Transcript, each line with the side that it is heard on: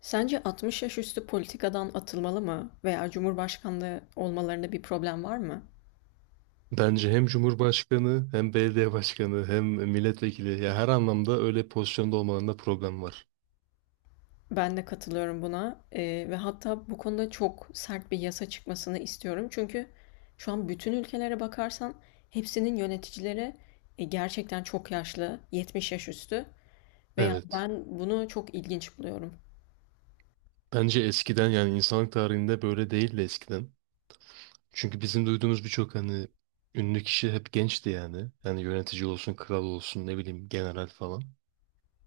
left: Sence 60 yaş üstü politikadan atılmalı mı veya Cumhurbaşkanlığı olmalarında bir problem var mı?
right: Bence hem Cumhurbaşkanı hem belediye başkanı hem milletvekili ya her anlamda öyle pozisyonda olmalarında problem var.
left: Ben de katılıyorum buna. Ve hatta bu konuda çok sert bir yasa çıkmasını istiyorum. Çünkü şu an bütün ülkelere bakarsan hepsinin yöneticileri gerçekten çok yaşlı, 70 yaş üstü ve yani
right: Evet.
left: ben bunu çok ilginç buluyorum.
right: Bence eskiden yani insanlık tarihinde böyle değildi eskiden. Çünkü bizim duyduğumuz birçok hani ünlü kişi hep gençti yani. Yani yönetici olsun, kral olsun, ne bileyim general falan.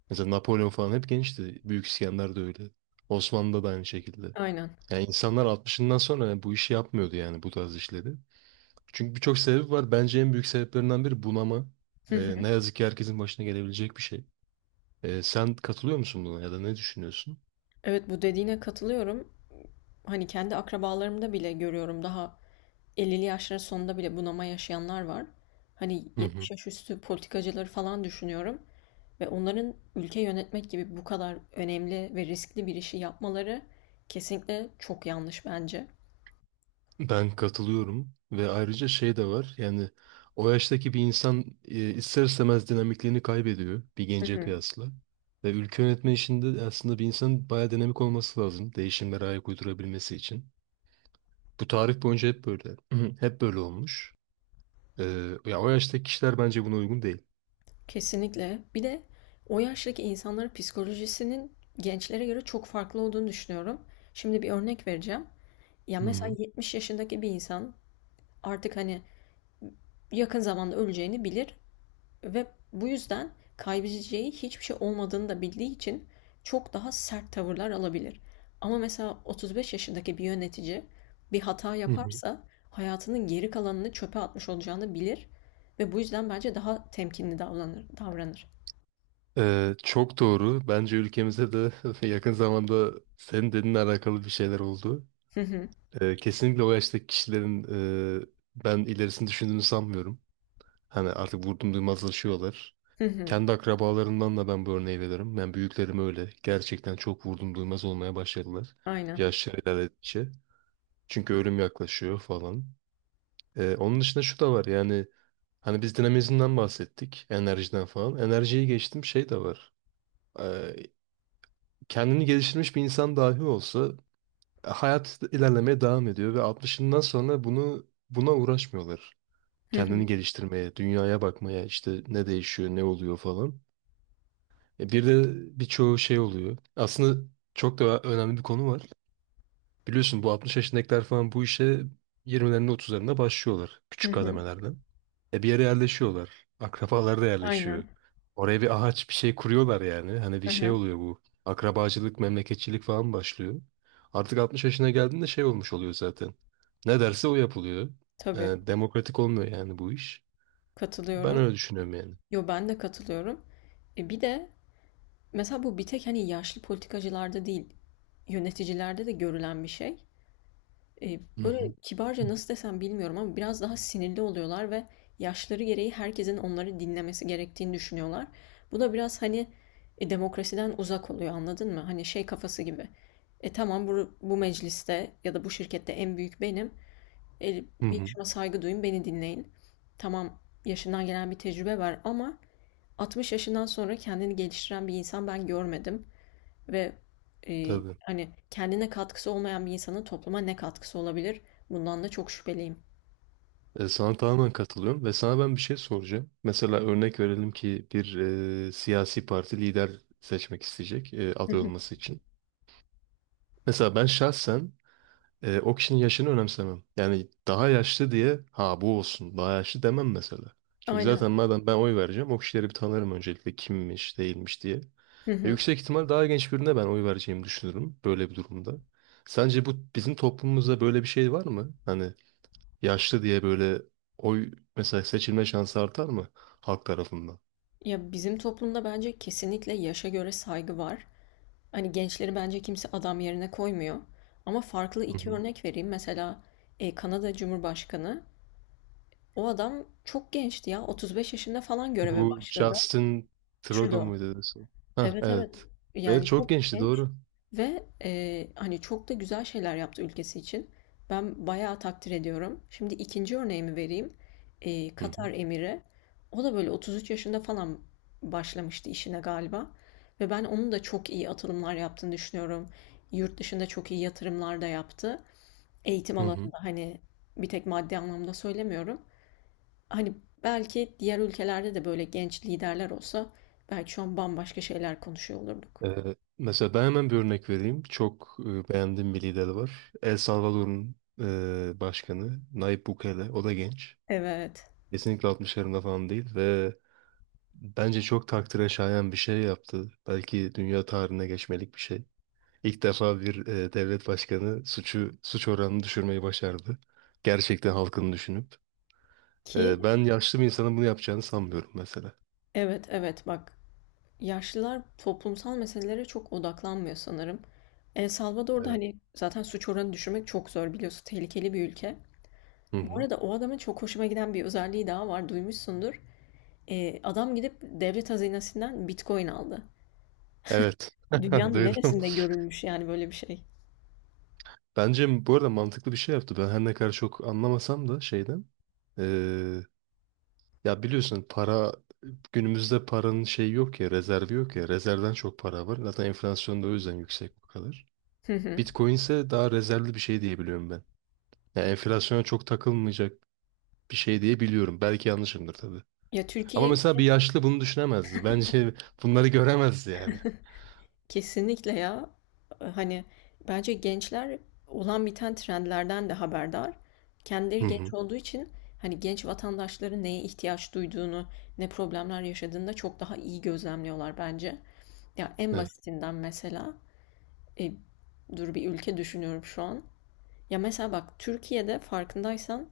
right: Mesela Napolyon falan hep gençti. Büyük İskender de öyle. Osmanlı'da da aynı şekilde.
left: Aynen.
right: Yani insanlar altmışından sonra bu işi yapmıyordu yani bu tarz işleri. Çünkü birçok sebebi var. Bence en büyük sebeplerinden biri bunama.
left: Hı hı.
right: Ne yazık ki herkesin başına gelebilecek bir şey. Sen katılıyor musun buna ya da ne düşünüyorsun?
left: Evet, bu dediğine katılıyorum. Hani kendi akrabalarımda bile görüyorum, daha 50'li yaşların sonunda bile bunama yaşayanlar var. Hani
right: Hı
left: 70
right: hı.
left: yaş üstü politikacıları falan düşünüyorum ve onların ülke yönetmek gibi bu kadar önemli ve riskli bir işi yapmaları kesinlikle çok yanlış bence.
right: Ben katılıyorum ve ayrıca şey de var. Yani o yaştaki bir insan ister istemez dinamikliğini kaybediyor bir
left: Hı
right: gence
left: hı.
right: kıyasla. Ve ülke yönetme işinde aslında bir insanın bayağı dinamik olması lazım. Değişimlere ayak uydurabilmesi için. Bu tarih boyunca hep böyle. Hı hı. Hep böyle olmuş. Ya o yaştaki kişiler bence buna uygun değil.
left: Kesinlikle. Bir de o yaştaki insanların psikolojisinin gençlere göre çok farklı olduğunu düşünüyorum. Şimdi bir örnek vereceğim. Ya
right: Hı
left: mesela
right: hı.
left: 70 yaşındaki bir insan artık hani yakın zamanda öleceğini bilir. Ve bu yüzden kaybedeceği hiçbir şey olmadığını da bildiği için çok daha sert tavırlar alabilir. Ama mesela 35 yaşındaki bir yönetici bir hata
right: Hı hı.
left: yaparsa hayatının geri kalanını çöpe atmış olacağını bilir ve bu yüzden bence daha temkinli davranır.
right: Çok doğru. Bence ülkemizde de yakın zamanda senin dediğinle alakalı bir şeyler oldu.
left: Hı hı,
right: Kesinlikle o yaştaki kişilerin e, ben ilerisini düşündüğünü sanmıyorum. Hani artık vurdum duymazlaşıyorlar.
left: hı hı,
right: Kendi akrabalarından da ben bu örneği veririm. Ben büyüklerim öyle. Gerçekten çok vurdum duymaz olmaya başladılar.
left: aynen.
right: Yaşları ilerledikçe. Çünkü ölüm yaklaşıyor falan. Onun dışında şu da var yani hani biz dinamizmden bahsettik. Enerjiden falan. Enerjiyi geçtim şey de var. Kendini geliştirmiş bir insan dahi olsa hayat ilerlemeye devam ediyor ve 60'ından sonra buna uğraşmıyorlar.
left: Hı
right: Kendini
left: hı,
right: geliştirmeye, dünyaya bakmaya, işte ne değişiyor, ne oluyor falan. E, bir de birçoğu şey oluyor. Aslında çok da önemli bir konu var. Biliyorsun bu 60 yaşındakiler falan bu işe 20'lerinde 30'larında başlıyorlar
left: hı
right: küçük
left: hı,
right: kademelerden. E bir yere yerleşiyorlar. Akrabalar da yerleşiyor.
left: aynen.
right: Oraya bir ağaç bir şey kuruyorlar yani. Hani bir
left: Hı
right: şey
left: hı.
right: oluyor bu. Akrabacılık, memleketçilik falan başlıyor. Artık 60 yaşına geldiğinde şey olmuş oluyor zaten. Ne derse o yapılıyor. E,
left: Tabii,
right: demokratik olmuyor yani bu iş. Ben
left: katılıyorum.
right: öyle düşünüyorum yani.
left: Yo, ben de katılıyorum. E bir de mesela bu bir tek hani yaşlı politikacılarda değil, yöneticilerde de görülen bir şey.
right: Hı
left: Böyle
right: hı.
left: kibarca nasıl desem bilmiyorum ama biraz daha sinirli oluyorlar ve yaşları gereği herkesin onları dinlemesi gerektiğini düşünüyorlar. Bu da biraz hani demokrasiden uzak oluyor, anladın mı? Hani şey kafası gibi. E tamam, bu mecliste ya da bu şirkette en büyük benim. E,
right: Hı hı.
left: Yaşıma saygı duyun, beni dinleyin. Tamam, yaşından gelen bir tecrübe var ama 60 yaşından sonra kendini geliştiren bir insan ben görmedim. Ve
right: Tabii.
left: hani kendine katkısı olmayan bir insanın topluma ne katkısı olabilir? Bundan da çok şüpheliyim.
right: Sana tamamen katılıyorum ve sana ben bir şey soracağım. Mesela örnek verelim ki bir siyasi parti lider seçmek isteyecek
left: Hı
right: aday
left: hı.
right: olması için. Mesela ben şahsen o kişinin yaşını önemsemem. Yani daha yaşlı diye ha bu olsun daha yaşlı demem mesela. Çünkü
left: Aynen.
right: zaten madem ben oy vereceğim o kişileri bir tanırım öncelikle kimmiş değilmiş diye.
left: Hı
right: Ve
left: hı.
right: yüksek ihtimal daha genç birine ben oy vereceğimi düşünürüm böyle bir durumda. Sence bu bizim toplumumuzda böyle bir şey var mı? Hani yaşlı diye böyle oy mesela seçilme şansı artar mı halk tarafından?
left: Ya, bizim toplumda bence kesinlikle yaşa göre saygı var. Hani gençleri bence kimse adam yerine koymuyor. Ama farklı
right: Hı
left: iki
right: hı.
left: örnek vereyim. Mesela Kanada Cumhurbaşkanı. O adam çok gençti ya. 35 yaşında falan göreve
right: Bu
left: başladı.
right: Justin Trudeau
left: Trudeau.
right: muydu? Dedesi? Ha
left: Evet, evet.
right: evet. Evet
left: Yani
right: çok
left: çok
right: gençti
left: genç.
right: doğru.
left: Ve hani çok da güzel şeyler yaptı ülkesi için. Ben bayağı takdir ediyorum. Şimdi ikinci örneğimi vereyim.
right: Hı hı.
left: Katar Emiri. O da böyle 33 yaşında falan başlamıştı işine galiba. Ve ben onun da çok iyi atılımlar yaptığını düşünüyorum. Yurt dışında çok iyi yatırımlar da yaptı. Eğitim
right: Hı hı.
left: alanında, hani bir tek maddi anlamda söylemiyorum. Hani belki diğer ülkelerde de böyle genç liderler olsa belki şu an bambaşka şeyler konuşuyor olurduk.
right: Mesela ben hemen bir örnek vereyim. Çok beğendiğim bir lider var. El Salvador'un başkanı Nayib Bukele. O da genç.
left: Evet.
right: Kesinlikle 60'larında falan değil ve bence çok takdire şayan bir şey yaptı. Belki dünya tarihine geçmelik bir şey. İlk defa bir devlet başkanı suç oranını düşürmeyi başardı. Gerçekten halkını düşünüp.
left: Ki
right: Ben yaşlı bir insanın bunu yapacağını sanmıyorum mesela.
left: evet, evet. Bak, yaşlılar toplumsal meselelere çok odaklanmıyor sanırım. El Salvador'da
right: Evet.
left: hani zaten suç oranı düşürmek çok zor, biliyorsun. Tehlikeli bir ülke.
right: Hı
left: Bu
right: hı.
left: arada o adamın çok hoşuma giden bir özelliği daha var. Duymuşsundur. Adam gidip devlet hazinesinden Bitcoin aldı.
right: Evet.
left: Dünyanın
right: Duydum.
left: neresinde görülmüş yani böyle bir şey?
right: Bence bu arada mantıklı bir şey yaptı. Ben her ne kadar çok anlamasam da şeyden. e, Ya biliyorsun para günümüzde paranın şeyi yok ya rezervi yok ya. Rezervden çok para var. Zaten enflasyon da o yüzden yüksek bu kadar.
left: Hı hı.
right: Bitcoin ise daha rezervli bir şey diyebiliyorum ben. Yani enflasyona çok takılmayacak bir şey diye biliyorum. Belki yanlışımdır tabii.
left: Ya,
right: Ama
left: Türkiye
right: mesela bir yaşlı bunu düşünemezdi. Bence bunları göremezdi yani.
left: kesinlikle ya. Hani bence gençler olan biten trendlerden de haberdar.
right: Hı
left: Kendileri genç
right: hı.
left: olduğu için hani genç vatandaşların neye ihtiyaç duyduğunu, ne problemler yaşadığını da çok daha iyi gözlemliyorlar bence. Ya en
right: Evet,
left: basitinden mesela e, dur, bir ülke düşünüyorum şu an. Ya mesela bak, Türkiye'de farkındaysan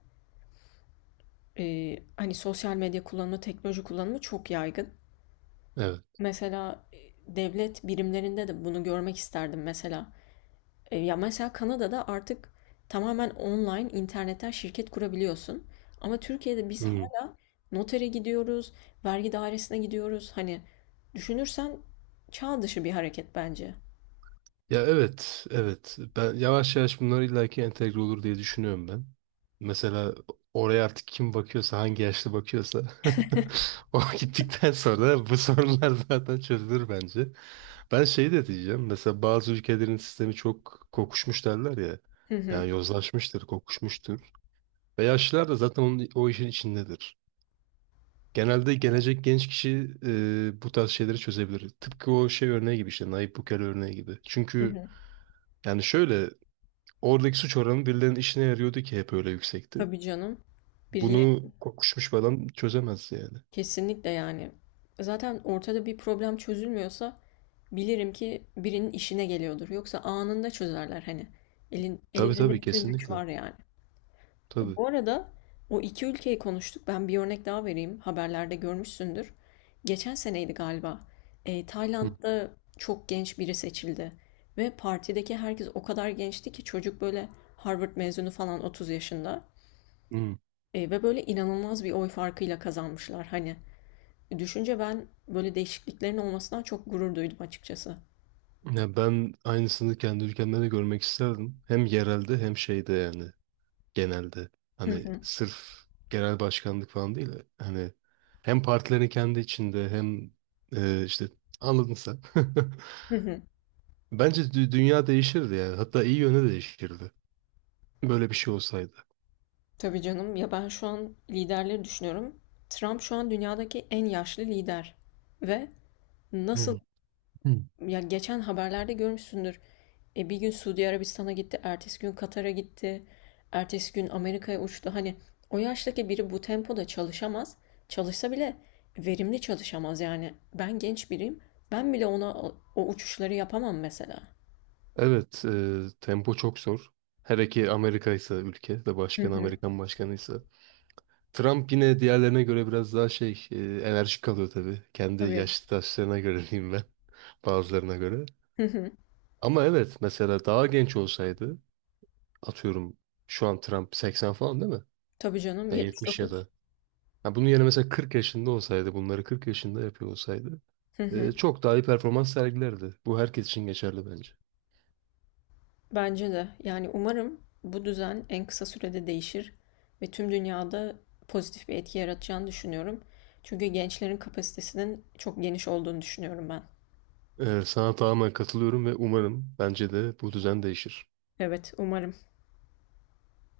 left: hani sosyal medya kullanımı, teknoloji kullanımı çok yaygın.
right: evet.
left: Mesela devlet birimlerinde de bunu görmek isterdim mesela. Ya mesela Kanada'da artık tamamen online internetten şirket kurabiliyorsun. Ama Türkiye'de biz
right: Hı.
left: hala notere gidiyoruz, vergi dairesine gidiyoruz. Hani düşünürsen çağ dışı bir hareket bence.
right: Ya evet, evet. Ben yavaş yavaş bunlar illaki entegre olur diye düşünüyorum ben. Mesela oraya artık kim bakıyorsa, hangi yaşlı bakıyorsa o gittikten sonra bu sorunlar zaten çözülür bence. Ben şey de diyeceğim. Mesela bazı ülkelerin sistemi çok kokuşmuş derler ya.
left: Hı hı,
right: Yani yozlaşmıştır, kokuşmuştur. Ve yaşlılar da zaten o işin içindedir. Genelde gelecek genç kişi bu tarz şeyleri çözebilir. Tıpkı o şey örneği gibi işte Nayib Bukele örneği gibi.
left: hı
right: Çünkü
left: hı.
right: yani şöyle oradaki suç oranı birilerinin işine yarıyordu ki hep öyle yüksekti.
left: Tabii canım. Birileri
right: Bunu kokuşmuş bir adam çözemez yani.
left: kesinlikle yani. Zaten ortada bir problem çözülmüyorsa bilirim ki birinin işine geliyordur. Yoksa anında çözerler hani.
right: Tabii
left: Ellerinde
right: tabii
left: bütün güç
right: kesinlikle.
left: var yani.
right: Tabii.
left: Bu arada o iki ülkeyi konuştuk. Ben bir örnek daha vereyim. Haberlerde görmüşsündür. Geçen seneydi galiba.
right: Hı.
left: Tayland'da çok genç biri seçildi. Ve partideki herkes o kadar gençti ki çocuk böyle Harvard mezunu falan, 30 yaşında.
right: Hı.
left: Ve böyle inanılmaz bir oy farkıyla kazanmışlar. Hani düşünce ben böyle değişikliklerin olmasından çok gurur duydum açıkçası.
right: Ya ben aynısını kendi ülkemde de görmek isterdim. Hem yerelde hem şeyde yani. Genelde.
left: Hı
right: Hani
left: hı,
right: sırf genel başkanlık falan değil. Hani hem partilerin kendi içinde hem işte anladın sen.
left: hı hı.
right: Bence dünya değişirdi yani. Hatta iyi yöne değişirdi. Böyle bir şey olsaydı.
left: Tabii canım, ya ben şu an liderleri düşünüyorum. Trump şu an dünyadaki en yaşlı lider. Ve nasıl,
right: Hı. Hı.
left: ya geçen haberlerde görmüşsündür. Bir gün Suudi Arabistan'a gitti, ertesi gün Katar'a gitti, ertesi gün Amerika'ya uçtu. Hani o yaştaki biri bu tempoda çalışamaz. Çalışsa bile verimli çalışamaz yani. Ben genç biriyim. Ben bile ona o uçuşları yapamam mesela.
right: Evet, tempo çok zor. Hele ki Amerika ise ülke ve
left: Hı
right: başkanı
left: hı.
right: Amerikan başkanıysa. Trump yine diğerlerine göre biraz daha şey enerjik kalıyor tabii. Kendi
left: Tabii.
right: yaşlı taşlarına göre diyeyim ben bazılarına göre.
left: Hı hı.
right: Ama evet mesela daha genç olsaydı atıyorum şu an Trump 80 falan değil mi?
left: Tabii canım,
right: Ya 70 ya
left: 79.
right: da. Ha, bunun yerine mesela 40 yaşında olsaydı, bunları 40 yaşında yapıyor olsaydı
left: Hı hı.
right: çok daha iyi performans sergilerdi. Bu herkes için geçerli bence.
left: Bence de. Yani umarım bu düzen en kısa sürede değişir ve tüm dünyada pozitif bir etki yaratacağını düşünüyorum. Çünkü gençlerin kapasitesinin çok geniş olduğunu düşünüyorum ben.
right: Sana tamamen katılıyorum ve umarım bence de bu düzen değişir.
left: Evet, umarım.